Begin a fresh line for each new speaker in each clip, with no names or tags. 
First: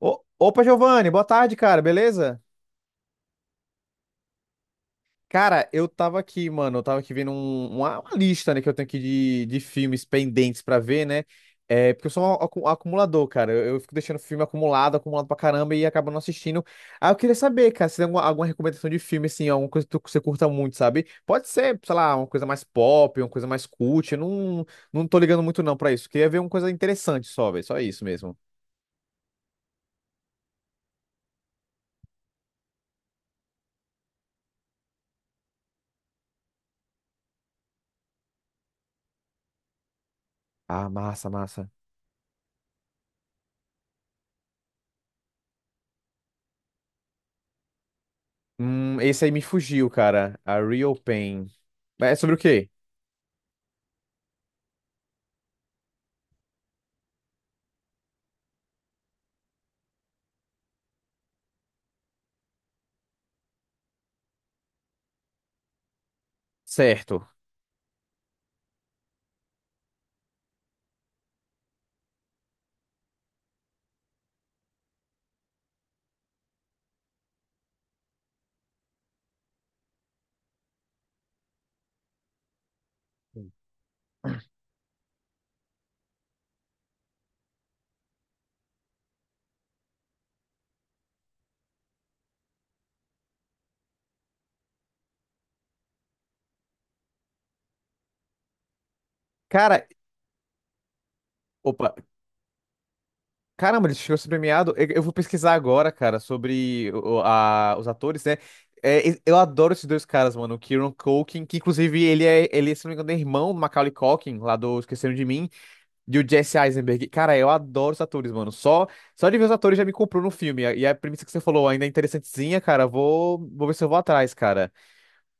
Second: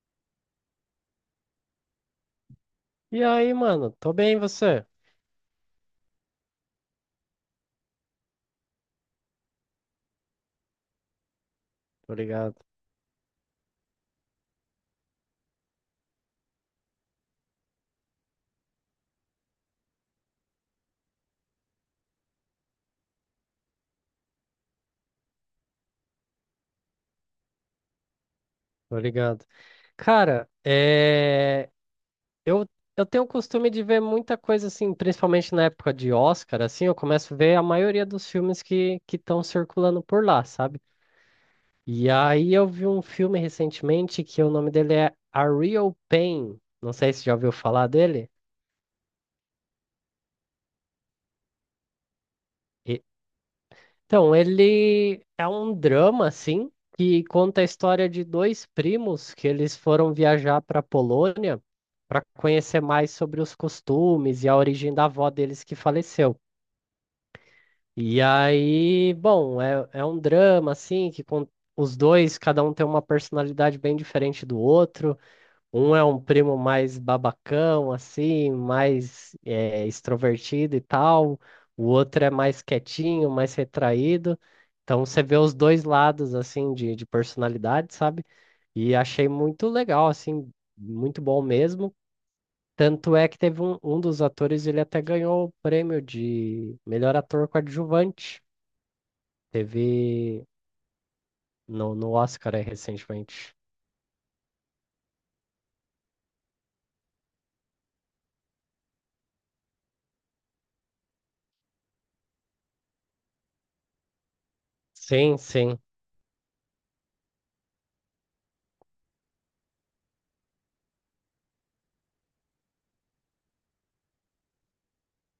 Opa, Giovanni, boa tarde, cara, beleza?
E aí, mano? Tô bem, e você?
Cara, eu tava aqui, mano, eu tava aqui vendo uma lista, né, que eu tenho aqui de filmes pendentes pra ver, né? É, porque eu
Tô
sou um
ligado,
acumulador, cara. Eu fico deixando filme acumulado, acumulado pra caramba e acabo não assistindo. Ah, eu queria saber, cara, se tem alguma recomendação de filme, assim, alguma coisa que você curta muito, sabe? Pode ser, sei lá, uma coisa mais pop, uma coisa mais cult. Eu não tô ligando muito não pra isso. Queria ver uma coisa interessante só, velho, só isso mesmo.
tô ligado. Cara, eu, eu tenho o costume de ver muita coisa assim, principalmente na época de Oscar, assim, eu começo a ver a maioria dos filmes que estão circulando por lá, sabe?
Ah, massa, massa.
E aí eu vi um filme recentemente que o nome dele é A Real Pain. Não sei se já ouviu falar dele.
Esse aí me fugiu, cara. A Real Pain. É sobre o quê?
E- Então, ele é um drama, assim, que conta a história de dois primos que eles foram viajar para a Polônia para conhecer mais sobre os costumes e a origem da avó deles que faleceu.
Certo.
E aí, bom, é um drama, assim, os dois, cada um tem uma personalidade bem diferente do outro. Um é um primo mais babacão, assim, mais extrovertido e tal. O outro é mais quietinho, mais retraído. Então você vê os dois lados, assim, de personalidade, sabe? E achei muito legal, assim, muito bom mesmo. Tanto é que teve um dos atores, ele até ganhou o prêmio de melhor ator coadjuvante. Teve
Cara, opa.
no Oscar aí, recentemente.
Caramba, ele chegou a ser premiado. Eu vou pesquisar agora, cara, sobre os atores, né? É, eu adoro esses dois caras, mano. O Kieran Culkin, que inclusive ele é, se não me engano, é irmão do Macaulay Culkin, lá do Esqueceram de
Sim,
Mim,
sim.
e o Jesse Eisenberg. Cara, eu adoro os atores, mano. Só de ver os atores já me comprou no filme. E a premissa que você falou ainda é interessantezinha, cara. Vou ver se eu vou atrás, cara.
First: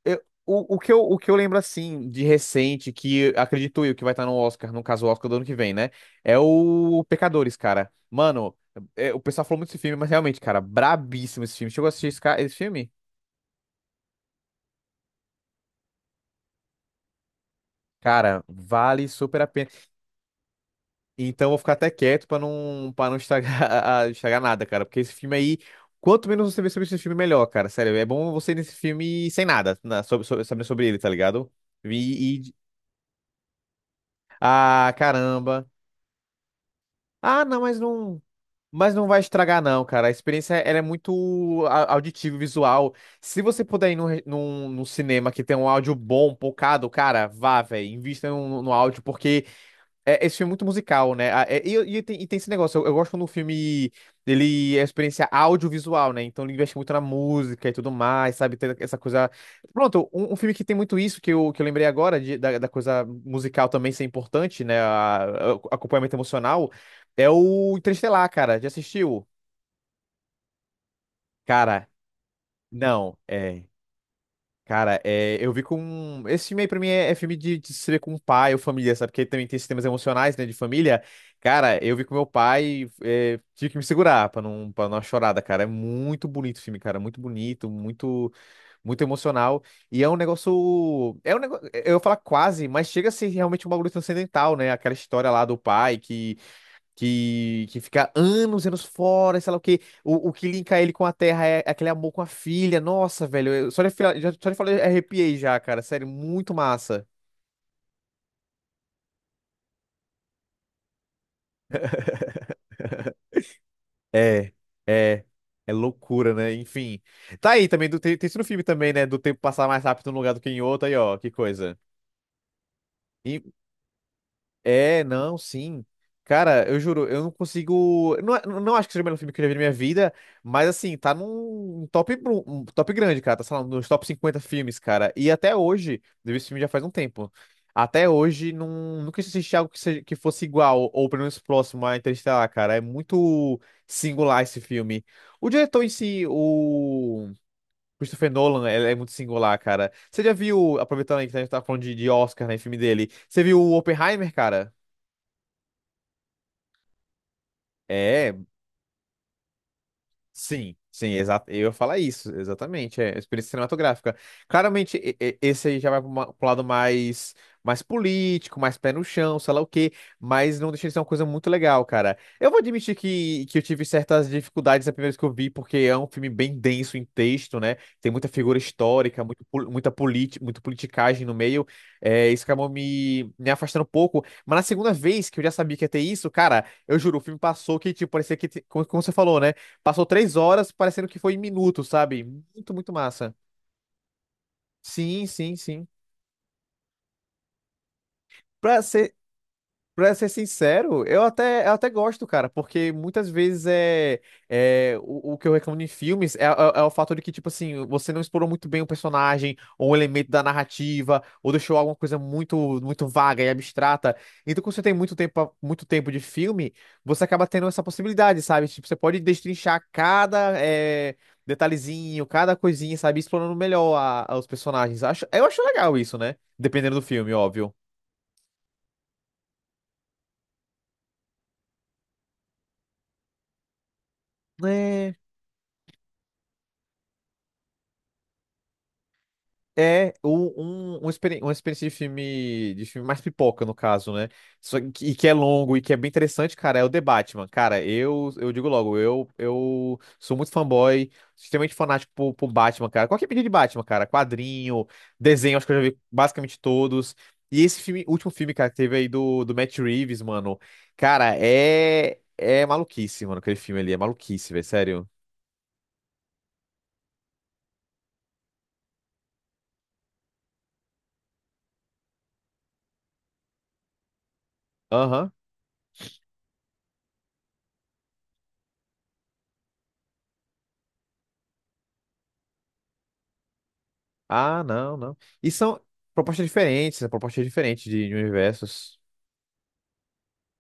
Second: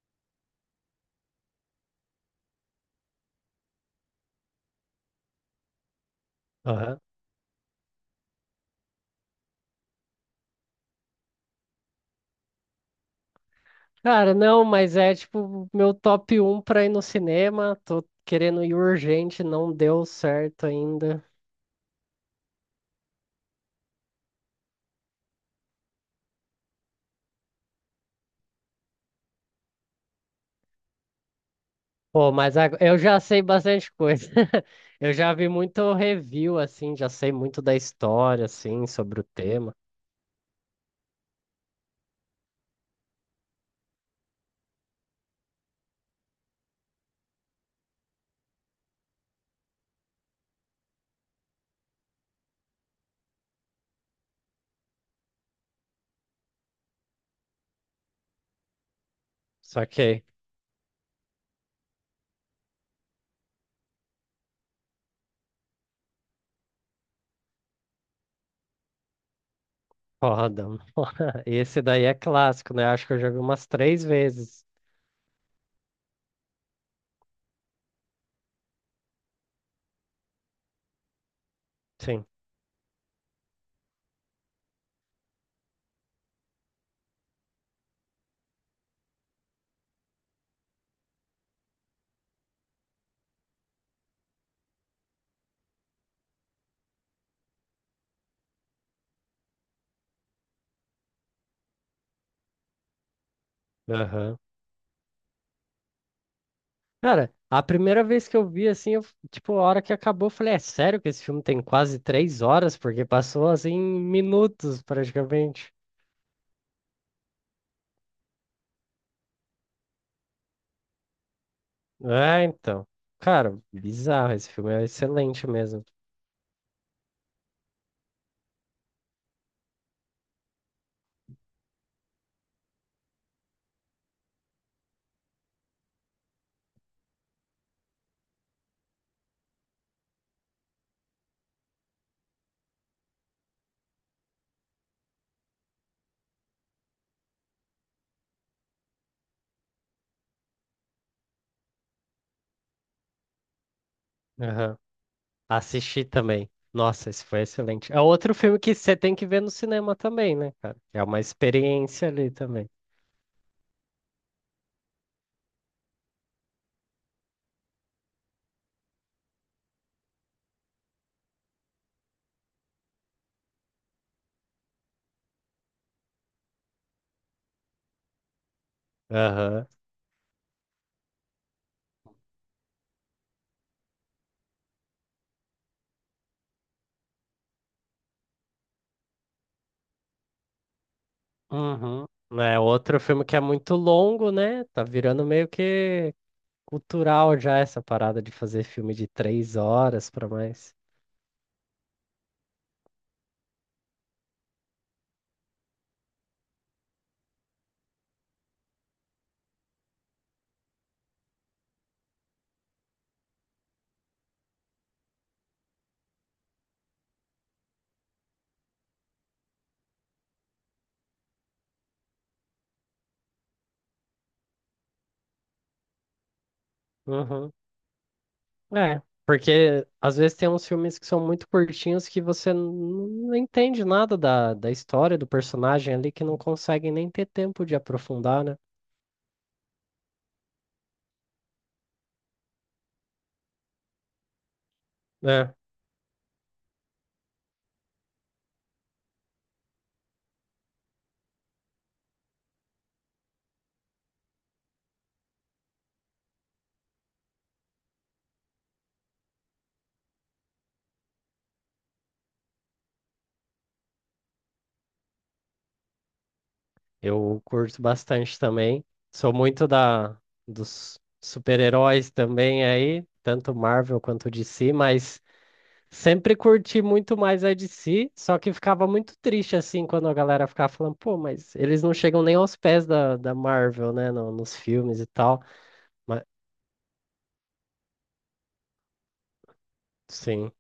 O que eu lembro, assim, de recente, que acredito eu que vai estar no Oscar, no caso, o Oscar do ano que vem, né? É
Aham.
o Pecadores, cara. Mano, o pessoal falou muito desse filme, mas realmente, cara, brabíssimo esse filme. Chegou a assistir esse filme?
Cara, não, mas é tipo meu top um pra ir no cinema. Tô
Cara,
querendo ir
vale super
urgente,
a pena.
não deu certo ainda.
Então eu vou ficar até quieto pra não estragar, estragar nada, cara. Porque esse filme aí, quanto menos você vê sobre esse filme, melhor, cara. Sério, é bom você ir nesse filme sem nada, sabendo sobre ele, tá ligado?
Pô,
E, e...
mas eu já sei bastante coisa.
Ah,
Eu já vi
caramba.
muito review, assim, já sei
Ah,
muito
não,
da
mas não.
história, assim,
Mas não vai
sobre o
estragar,
tema.
não, cara. A experiência ela é muito auditiva e visual. Se você puder ir num cinema que tem um áudio bom, pocado, cara, vá, velho. Invista no áudio, porque esse filme é muito musical, né? E tem esse negócio, eu gosto quando o filme ele é experiência audiovisual, né? Então ele investe muito na música e tudo mais, sabe? Tem essa coisa.
Só
Pronto,
que,
um filme que tem muito isso, que eu lembrei agora, da coisa musical também ser importante, né? Acompanhamento emocional, é o Interestelar, cara. Já assistiu?
foda, mano. Esse
Cara,
daí é clássico, né? Acho que
não,
eu já vi
é.
umas três vezes.
Cara, eu vi com. Esse filme aí pra mim é, é filme de se ver com pai ou família, sabe? Porque também tem esses temas emocionais, né, de família. Cara, eu vi com meu
Sim.
pai, é, tive que me segurar pra não dar uma chorada, cara. É muito bonito o filme, cara. Muito bonito, muito, muito emocional. E é um negócio. É um negócio. Eu ia falar quase, mas chega a ser realmente um bagulho transcendental, né? Aquela história lá do pai que fica anos e anos fora, e sei lá o quê. O que linka ele com a Terra é aquele amor com a filha. Nossa, velho, só de falar eu arrepiei já, cara. Sério, muito massa.
Cara, a primeira vez que eu vi, assim, eu, tipo, a hora que acabou, eu falei, é sério que esse filme tem quase 3 horas? Porque passou, assim, em
É,
minutos,
é. É
praticamente.
loucura, né? Enfim. Tá aí também, tem isso no filme também, né? Do tempo passar mais rápido num lugar do que em outro, aí ó, que coisa.
É, então. Cara, bizarro, esse filme é
É, não,
excelente
sim.
mesmo.
Cara, eu juro, eu não consigo. Não, não acho que seja o melhor filme que eu já vi na minha vida, mas assim, tá num um top grande, cara. Tá, sei lá, nos top 50 filmes, cara. E até hoje, eu vi esse filme já faz um tempo. Até hoje, não, nunca assisti algo que, seja, que fosse igual, ou pelo menos próximo a Interestelar, cara. É muito singular esse filme. O diretor em si, o Christopher Nolan, ele é muito singular, cara. Você já viu, aproveitando aí que a gente tá falando de Oscar, né, filme dele, você viu o Oppenheimer, cara?
Aham. Assisti também. Nossa, esse foi excelente. É outro
É,
filme que você tem que ver no cinema também, né,
sim,
cara? É
sim,
uma
exato. Eu ia falar
experiência ali
isso,
também.
exatamente. É experiência cinematográfica. Claramente, esse aí já vai para o lado mais, político, mais pé no chão, sei lá o quê, mas não deixa de ser uma coisa muito legal, cara. Eu vou admitir que eu tive certas dificuldades a primeira vez que eu vi, porque é um filme bem denso em texto, né? Tem muita figura histórica, muito,
Aham.
pol- muita politi, muita politicagem no meio. É, isso acabou me afastando um pouco. Mas na segunda vez que eu já sabia que ia ter isso, cara, eu juro, o filme passou que, tipo, parecia que, como, como você falou, né? Passou 3 horas, parecendo que foi em minutos,
Uhum.
sabe?
É
Muito, muito
outro filme
massa.
que é muito longo, né? Tá virando
Sim,
meio
sim, sim.
que cultural já essa parada de fazer
Pra
filme de
ser
3 horas
Pra
pra
ser
mais.
sincero, eu até gosto, cara, porque muitas vezes é, é o que eu reclamo em filmes é o fato de que, tipo assim, você não explorou muito bem o personagem, ou um elemento da narrativa, ou deixou alguma coisa muito, muito vaga e abstrata. Então, quando você tem muito tempo de filme, você acaba tendo essa possibilidade, sabe? Tipo, você pode destrinchar cada detalhezinho, cada coisinha, sabe? Explorando melhor os personagens. Eu acho legal isso, né? Dependendo do filme,
Uhum.
óbvio.
É, porque às vezes tem uns filmes que são muito curtinhos que você não entende nada da,
É.
história do personagem ali, que não consegue nem ter tempo de aprofundar, né?
Uma experiência de filme, mais pipoca, no caso, né? Só que, e que é
É,
longo e que é bem interessante, cara, é o The Batman. Cara, eu digo logo, eu sou muito fanboy, extremamente fanático por Batman, cara. Qualquer mídia de Batman, cara, quadrinho, desenho, acho que eu já vi basicamente todos. E esse filme, último filme, cara, que teve aí do Matt Reeves, mano. Cara, é maluquice, mano, aquele filme ali, é maluquice, velho, sério.
eu curto bastante também. Sou muito da dos super-heróis também aí, tanto Marvel quanto DC, mas
Aham.
sempre curti muito mais a DC, só que ficava muito triste assim quando a galera ficava falando, pô, mas eles não chegam nem aos pés da Marvel, né, nos
Ah, não,
filmes e
não.
tal.
E
Mas,
são propostas diferentes de universos.
sim,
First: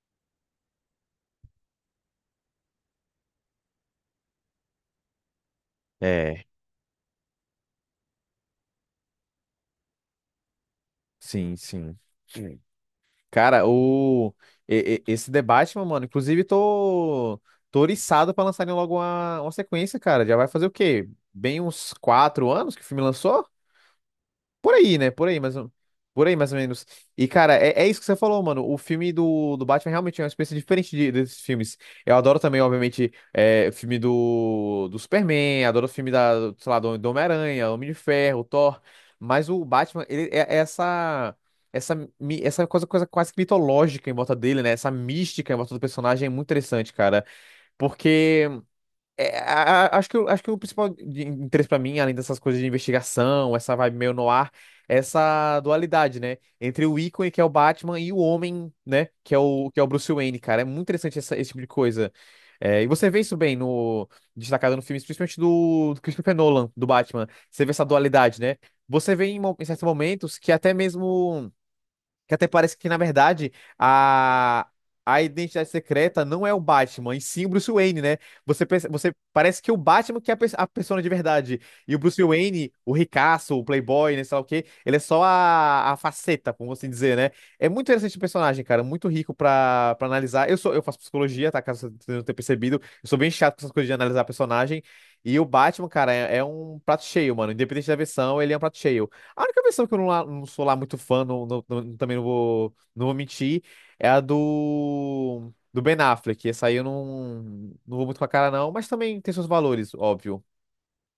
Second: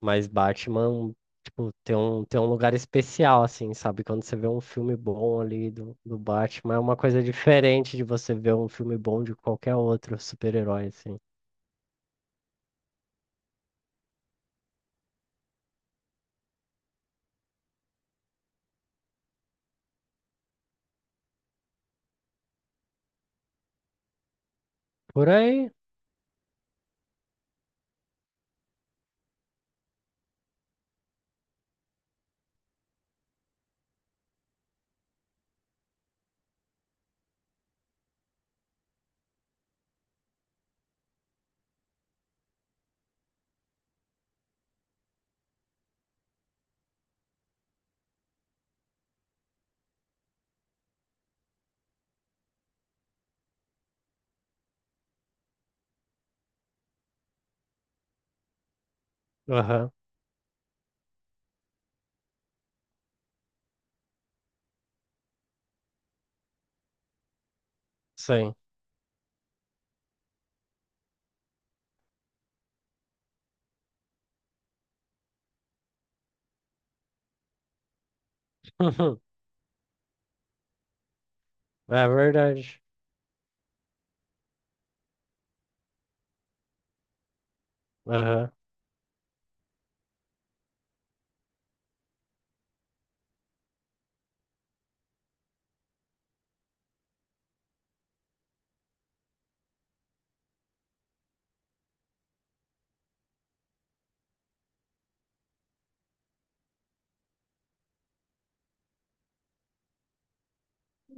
mas Batman, tipo, tem um lugar especial, assim, sabe? Quando você vê um filme bom ali do
É,
Batman, é uma coisa diferente de você ver um filme bom de qualquer outro super-herói, assim.
sim, sim. Sim. Cara, esse debate, mano, inclusive tô oriçado pra lançarem logo uma sequência, cara. Já vai fazer o quê? Bem uns 4 anos que o filme lançou? Por aí, né? Por
Por
aí, mas
aí?
por aí, mais ou menos. E, cara, é, é isso que você falou, mano. O filme do Batman realmente é uma experiência diferente desses filmes. Eu adoro também, obviamente, é, o filme do Superman, adoro o filme da, sei lá, do Homem-Aranha, Homem de Ferro, Thor. Mas o Batman, ele é essa. Essa coisa, coisa quase que mitológica em volta dele, né? Essa mística em volta do personagem é muito interessante, cara. Porque é, acho que, acho que o principal de interesse pra mim, além dessas coisas de investigação, essa vibe meio noir, é essa dualidade, né? Entre o ícone, que é o Batman, e o homem, né? Que é o
Aham,
Bruce Wayne, cara. É muito interessante esse tipo de coisa. É, e você vê isso bem no destacado no filme, principalmente do Christopher Nolan, do Batman. Você vê essa dualidade,
sim.
né? Você vê em certos momentos que até mesmo. Que até parece que, na verdade, a, a identidade secreta não é o Batman, e sim o Bruce Wayne, né? Você, você parece que o Batman que é a persona de verdade. E o
É
Bruce Wayne,
verdade.
o ricaço, o playboy, né, sei lá o quê, ele é só a faceta, como assim dizer, né? É muito interessante o
Aham.
personagem, cara. Muito rico pra analisar. Eu sou, eu faço psicologia, tá? Caso você não tenha percebido. Eu sou bem chato com essas coisas de analisar personagem. E o Batman, cara, é um prato cheio, mano. Independente da versão, ele é um prato cheio. A única versão que eu não, não sou lá muito fã, também não vou mentir, é a do Ben Affleck. Essa aí eu não vou muito com a cara, não, mas também tem seus valores, óbvio.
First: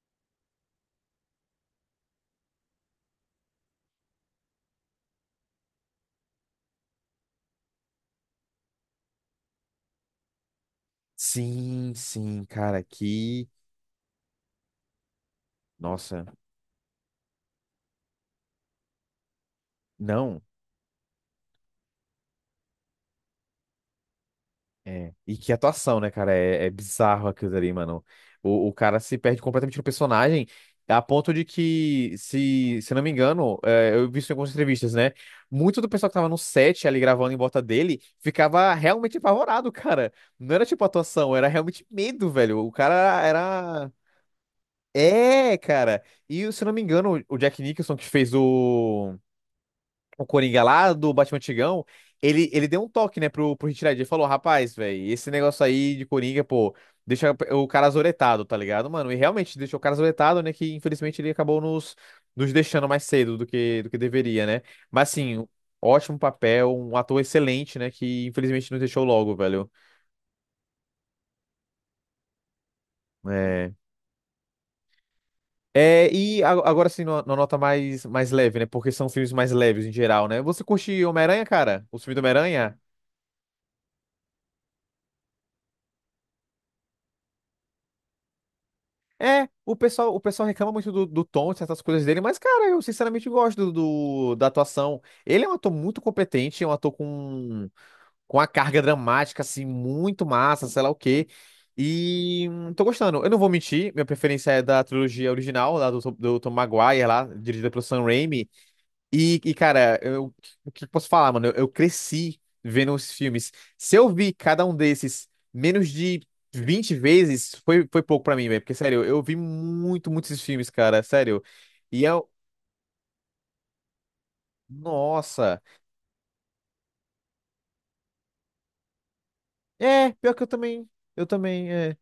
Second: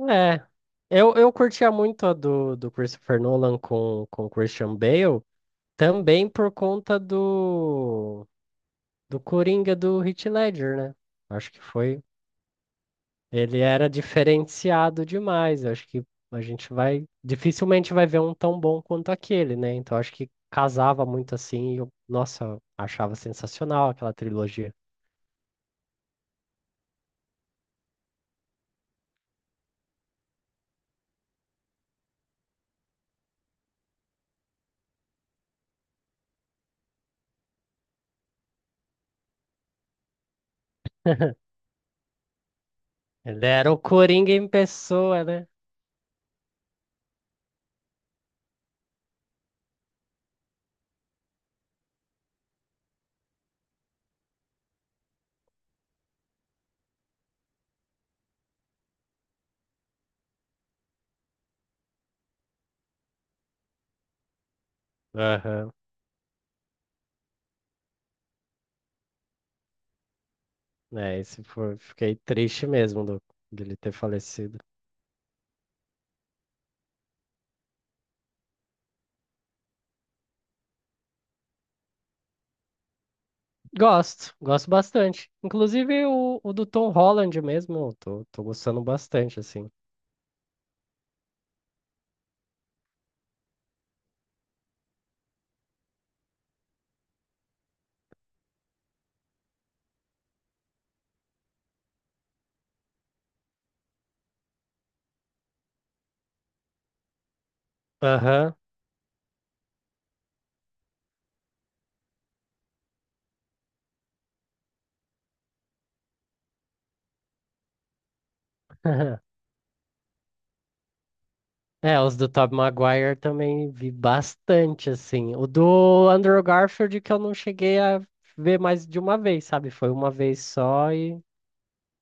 É, eu curtia muito a do Christopher Nolan com Christian Bale, também por conta do Coringa do Heath Ledger, né? Acho que
Sim,
foi.
sim, cara, que.
Ele era diferenciado demais. Acho que
Nossa,
a gente vai. Dificilmente vai ver um tão bom quanto aquele, né? Então acho que
não.
casava muito assim. E eu, nossa, achava sensacional aquela trilogia.
É. E que atuação, né, cara? É bizarro aquilo ali, mano. O cara se perde completamente no personagem, a ponto de que, se não me engano, eu vi isso em algumas entrevistas, né? Muito do pessoal que tava no set ali gravando em volta dele ficava realmente apavorado, cara. Não era tipo atuação, era realmente medo, velho. O cara
Ele era o
era.
Coringa em pessoa, né?
É, cara. E se não me engano, o Jack Nicholson que fez o Coringa lá do Batman Antigão, ele deu um toque, né, pro Heath Ledger. Ele falou, rapaz, velho, esse negócio aí de Coringa, pô, deixa o cara azoretado, tá ligado, mano? E realmente deixou o cara azoretado, né, que infelizmente ele acabou nos deixando mais cedo do que deveria, né? Mas, assim,
Aham.
ótimo papel, um ator excelente, né, que infelizmente nos deixou logo, velho.
É, esse foi, fiquei triste mesmo
É...
dele ter falecido.
É, e agora sim, numa numa nota mais, mais leve, né? Porque são filmes mais leves em geral, né? Você curte Homem-Aranha, cara? Os filmes do Homem-Aranha?
Gosto, gosto bastante. Inclusive o do Tom Holland mesmo, eu tô gostando bastante,
É,
assim.
o pessoal reclama muito do, do tom, de certas coisas dele, mas, cara, eu sinceramente gosto do, da atuação. Ele é um ator muito competente, é um ator com uma carga dramática, assim, muito massa, sei lá o quê. E tô gostando. Eu não vou mentir, minha preferência é da trilogia original, lá do, do Tom Maguire, lá, dirigida pelo Sam Raimi.
Aham.
Cara, eu, o que eu posso falar, mano? Eu cresci vendo os filmes. Se eu vi cada um desses menos de 20 vezes, foi, foi pouco pra mim, velho. Porque, sério, eu vi muito, muitos esses filmes, cara, sério.
É,
E
os do
eu.
Tobey Maguire também vi bastante, assim. O
Nossa!
do Andrew Garfield que eu não cheguei a ver mais de uma vez, sabe? Foi uma
É, pior
vez
que eu também.
só e...
Eu também, é.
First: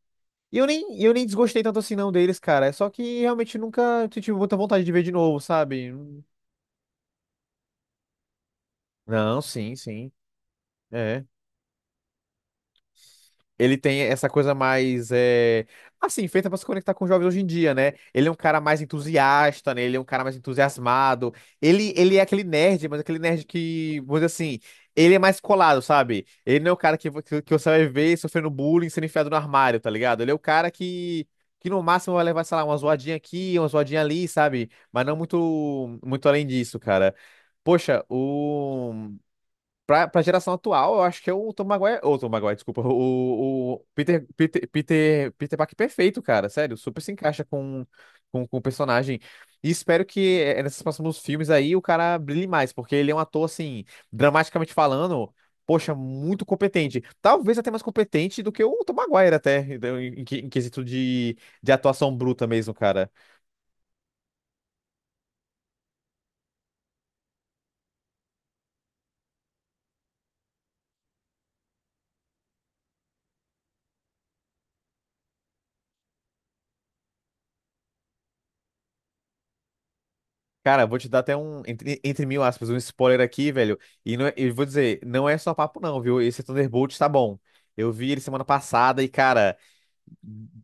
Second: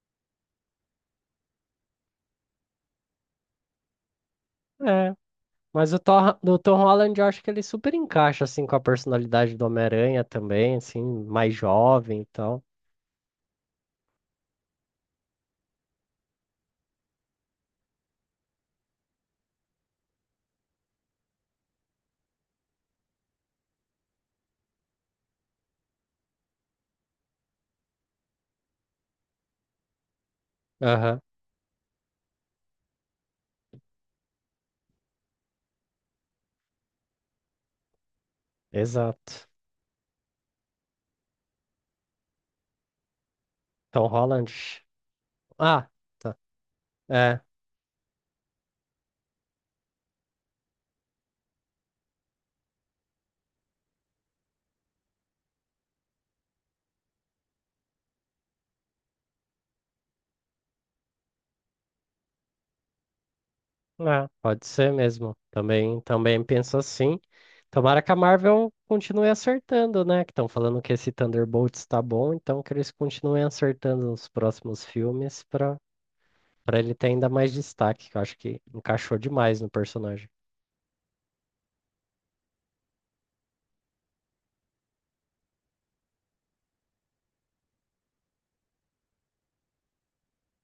E eu nem desgostei tanto assim, não, deles, cara. É só que realmente nunca tive muita vontade de ver de
É,
novo, sabe?
mas o Thor, do Tom Holland eu acho que ele super encaixa, assim, com a
Não,
personalidade do
sim, sim.
Homem-Aranha também, assim,
É.
mais jovem e tal.
Ele tem essa coisa mais, é, assim, feita pra se conectar com os jovens hoje em dia, né? Ele é um cara mais entusiasta, né? Ele é um cara mais entusiasmado. Ele é aquele nerd, mas aquele nerd que, vamos dizer assim, ele é mais colado, sabe? Ele não é o cara que, que você vai ver sofrendo bullying, sendo enfiado no armário, tá ligado? Ele é o cara
Aham.
que no máximo vai levar, sei lá, uma zoadinha aqui, uma zoadinha ali, sabe? Mas não muito, muito além disso, cara. Poxa, o.
Exato.
Pra geração atual, eu acho que é o Tom Maguire. Ou Tom Maguire, desculpa. O
Tom Holland.
Peter Parker
Ah,
perfeito,
tá.
cara. Sério, super se
É,
encaixa com o personagem. E espero que nesses próximos filmes aí o cara brilhe mais, porque ele é um ator, assim, dramaticamente falando, poxa, muito competente. Talvez até mais competente do que o Tom Maguire, até, então, em quesito de atuação bruta mesmo, cara.
é, pode ser mesmo. Também penso assim. Tomara que a Marvel continue acertando, né? Que estão falando que esse Thunderbolts está bom, então que eles continuem acertando nos próximos filmes para ele ter ainda mais destaque, que eu acho que encaixou demais no personagem.
Cara, vou te dar até um, entre, entre mil aspas, um spoiler aqui, velho. E não, eu vou dizer, não é só papo, não, viu? Esse Thunderbolt tá bom. Eu vi ele semana passada e, cara.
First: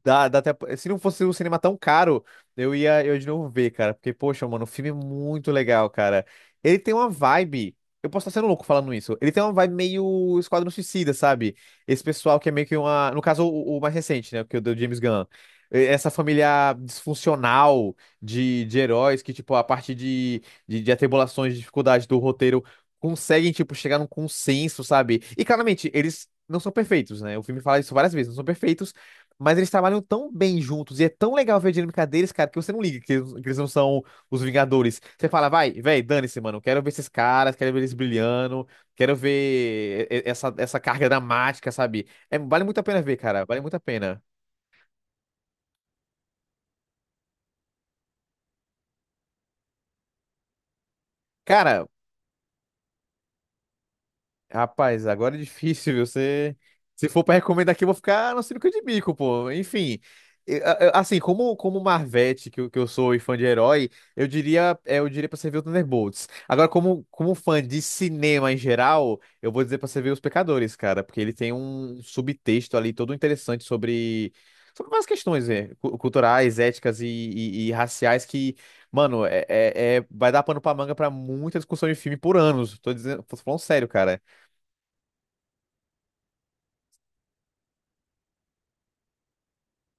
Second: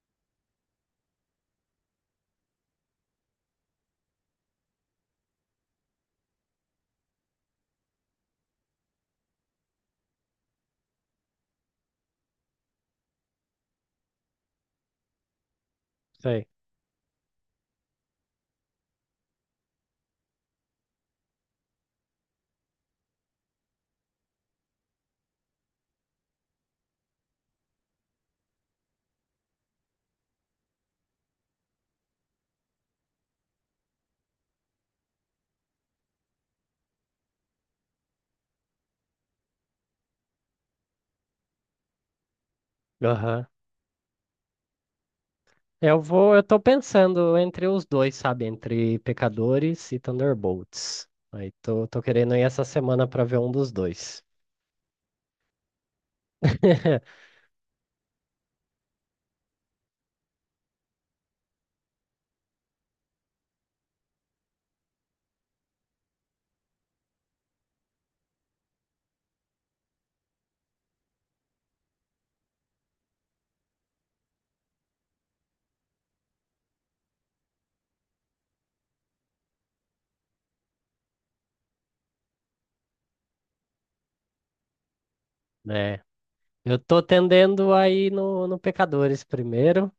Dá até... Se não fosse um cinema tão caro, eu ia eu de novo ver, cara. Porque, poxa, mano, o filme é muito legal, cara. Ele tem uma vibe. Eu posso estar sendo louco falando isso. Ele tem uma vibe meio Esquadrão Suicida, sabe? Esse pessoal que é meio que uma. No caso, o mais recente, né? Que é o do James Gunn. Essa
Sei.
família disfuncional de heróis que, tipo, a partir de, de atribulações, de dificuldades do roteiro, conseguem, tipo, chegar num consenso, sabe? E claramente, eles não são perfeitos, né? O filme fala isso várias vezes, não são perfeitos. Mas eles trabalham tão bem juntos e é tão legal ver a dinâmica deles, cara, que você não liga que eles não são os Vingadores. Você fala, vai, véi, dane-se, mano. Quero ver esses caras, quero ver eles brilhando, quero ver essa, essa carga dramática, sabe? É, vale muito a pena ver, cara.
Aham.
Vale muito a pena.
Eu tô pensando entre os dois, sabe? Entre Pecadores e Thunderbolts. Aí
Cara,
tô querendo ir essa semana para ver um dos dois.
rapaz, agora é difícil, viu? Você... Se for pra recomendar aqui, eu vou ficar no sinuca de bico, pô. Enfim, assim, como, como Marvete, que, que eu sou e fã de herói, eu diria, é, eu diria pra você ver o Thunderbolts. Agora, como, como fã de cinema em geral, eu vou dizer pra você ver Os Pecadores, cara, porque ele tem um subtexto ali todo interessante sobre, sobre várias questões, né? Culturais, éticas e, e raciais que, mano, é, vai dar pano pra manga pra muita discussão de filme por anos. Tô dizendo, tô falando sério, cara.
Né? Eu tô tendendo aí no Pecadores primeiro,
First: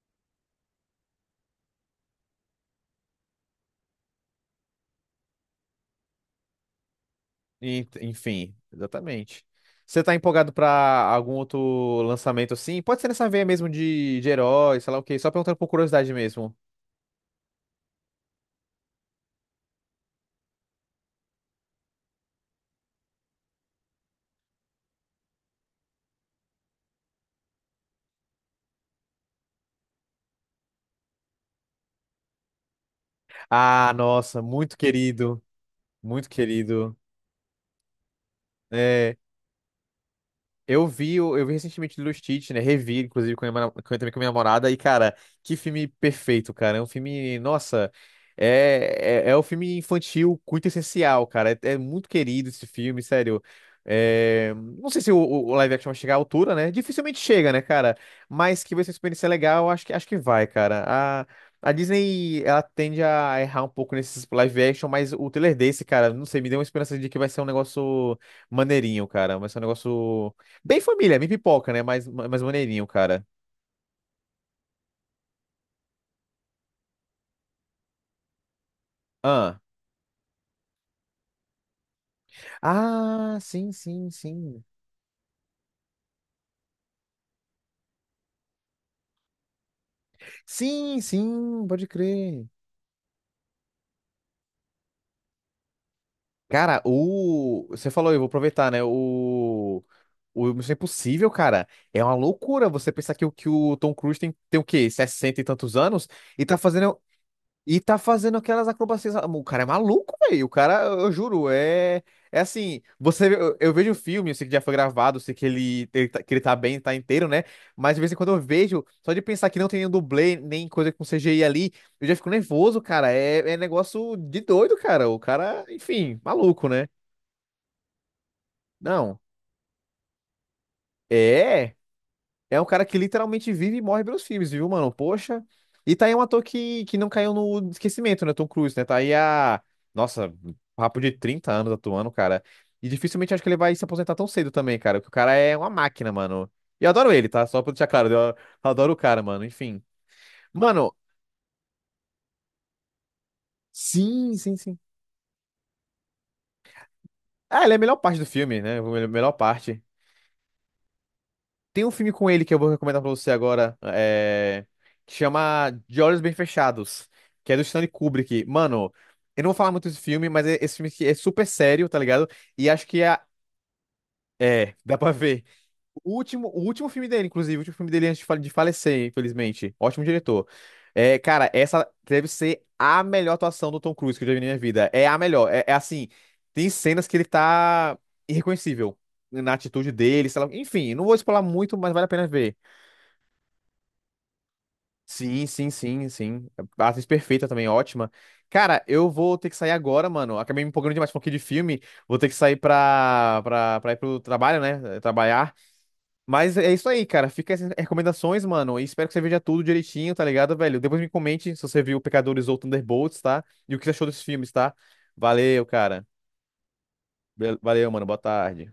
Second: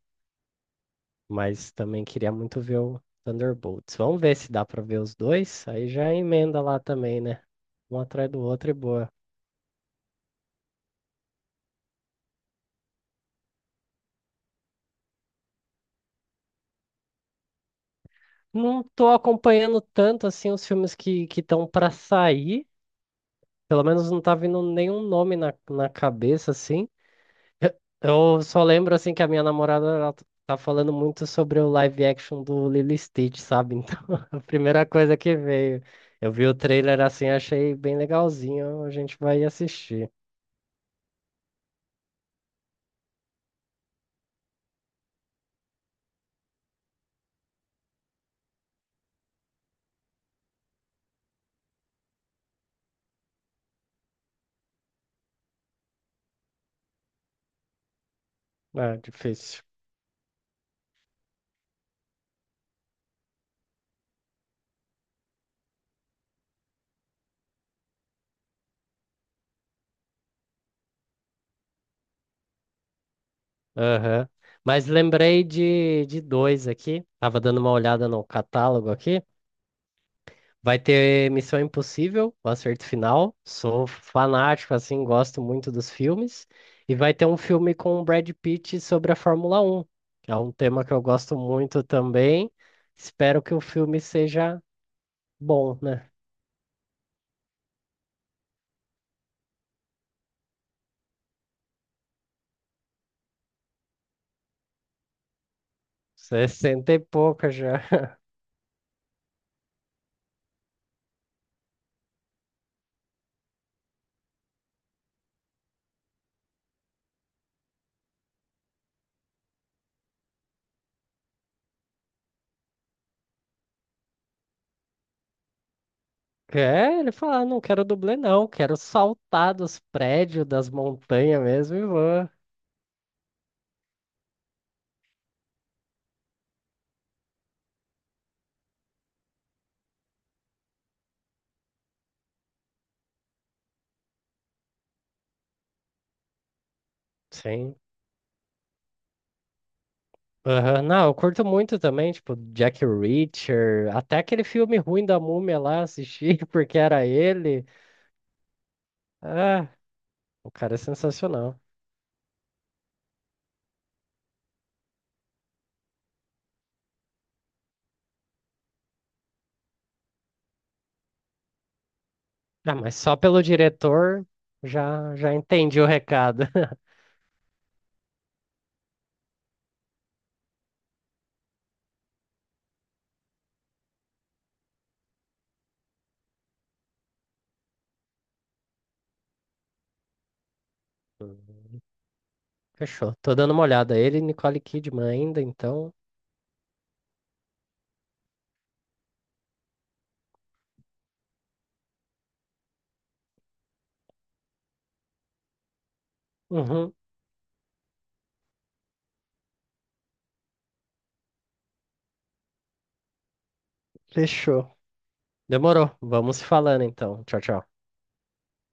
mas também queria muito ver o Thunderbolts. Vamos ver se dá pra ver os dois, aí já emenda lá também, né? Um atrás do
Enfim,
outro e boa.
exatamente. Você tá empolgado pra algum outro lançamento assim? Pode ser nessa veia mesmo de herói, sei lá o quê. Só perguntando por curiosidade mesmo.
Não tô acompanhando tanto assim os filmes que estão pra sair, pelo menos não tá vindo nenhum nome na, cabeça assim. Eu só lembro assim que a minha namorada ela tá falando muito sobre o live action do Lilo e Stitch, sabe?
Ah,
Então, a
nossa, muito
primeira coisa que
querido.
veio.
Muito
Eu vi o
querido.
trailer assim, achei bem legalzinho, a
É.
gente vai assistir.
Eu vi, eu vi recentemente Lilo e Stitch, né? Revi, inclusive, com a minha, também com a minha namorada. E, cara, que filme perfeito, cara. É um filme, nossa, é, é, é um filme infantil muito essencial, cara. É, é muito querido esse filme, sério. É, não sei se o, o live action vai chegar à altura, né? Dificilmente chega, né, cara? Mas que vai ser uma
Ah,
experiência
difícil.
legal, eu acho que vai, cara. A Disney, ela tende a errar um pouco nesses live action, mas o trailer desse, cara, não sei, me deu uma esperança de que vai ser um negócio maneirinho, cara. Vai ser um negócio. Bem família, bem pipoca, né? Mais, mais maneirinho, cara.
Aham. Mas lembrei de dois aqui. Tava dando uma olhada no catálogo aqui.
Ah.
Vai ter Missão Impossível, o Acerto Final.
Ah, sim,
Sou
sim, sim.
fanático, assim, gosto muito dos filmes. E vai ter um filme com o Brad Pitt sobre a Fórmula 1, que é um tema que
Sim,
eu gosto
sim,
muito
pode crer.
também. Espero que o filme seja bom, né?
Cara, o. Você falou, eu vou aproveitar, né? O. O Missão Impossível, cara, é uma loucura você pensar que o Tom Cruise tem, tem o quê? 60 e tantos anos e tá
60
fazendo
e pouca
e
já.
tá fazendo aquelas acrobacias. O cara é maluco, velho. O cara, eu juro, é. É assim, você, eu vejo o filme, eu sei que já foi gravado, eu sei que ele que ele tá bem, tá inteiro, né? Mas de vez em quando eu vejo, só de pensar que não tem nenhum dublê, nem coisa com C CGI ali, eu já fico nervoso, cara. É, é negócio de doido, cara. O cara, enfim, maluco, né?
É, ele fala: "Ah, não quero dublê não, quero
Não.
saltar dos prédios, das montanhas
É.
mesmo e vou."
É um cara que literalmente vive e morre pelos filmes, viu, mano? Poxa. E tá aí um ator que não caiu no esquecimento, né? Tom Cruise, né? Tá aí a. Nossa, papo de 30 anos atuando, cara. E dificilmente acho que ele vai se aposentar tão cedo também, cara. Porque o cara é uma máquina, mano. E eu adoro ele, tá? Só pra
Sim.
deixar claro, eu adoro o cara, mano. Enfim.
Aham,
Mano,
não, eu curto muito também, tipo, Jack Reacher, até
sim,
aquele
sim,
filme
sim.
ruim da Múmia lá, assisti porque era
Ah,
ele.
ele é a melhor parte do filme, né? A melhor
Ah,
parte.
o cara é sensacional.
Tem um filme com ele que eu vou recomendar pra você agora, é, que chama De Olhos Bem Fechados, que é do Stanley Kubrick. Mano, eu não vou falar muito desse filme, mas esse filme aqui é super sério, tá ligado? E
Ah,
acho
mas
que
só
é.
pelo diretor
É, dá pra
já, já
ver.
entendi o recado.
O último filme dele, inclusive, o último filme dele antes de de falecer, infelizmente. Ótimo diretor. É, cara, essa deve ser a melhor atuação do Tom Cruise que eu já vi na minha vida. É a melhor. É, é assim, tem cenas que ele tá irreconhecível na atitude dele, sei lá. Enfim, não vou explorar muito,
Uhum,
mas vale a pena ver.
fechou. Tô dando uma olhada. Ele e Nicole Kidman ainda,
Sim, sim,
então.
sim, sim. A atriz perfeita também, ótima. Cara, eu vou ter que sair agora, mano. Acabei me empolgando demais com aqui de filme. Vou ter que sair pra, pra, pra ir pro trabalho, né? Trabalhar. Mas é isso
Uhum,
aí, cara. Fica essas recomendações, mano. E espero que você veja tudo direitinho, tá ligado, velho? Depois me comente se você viu Pecadores ou Thunderbolts, tá? E o que você achou desses filmes,
fechou.
tá? Valeu,
Demorou.
cara.
Vamos se falando então. Tchau, tchau.
Valeu, mano. Boa tarde.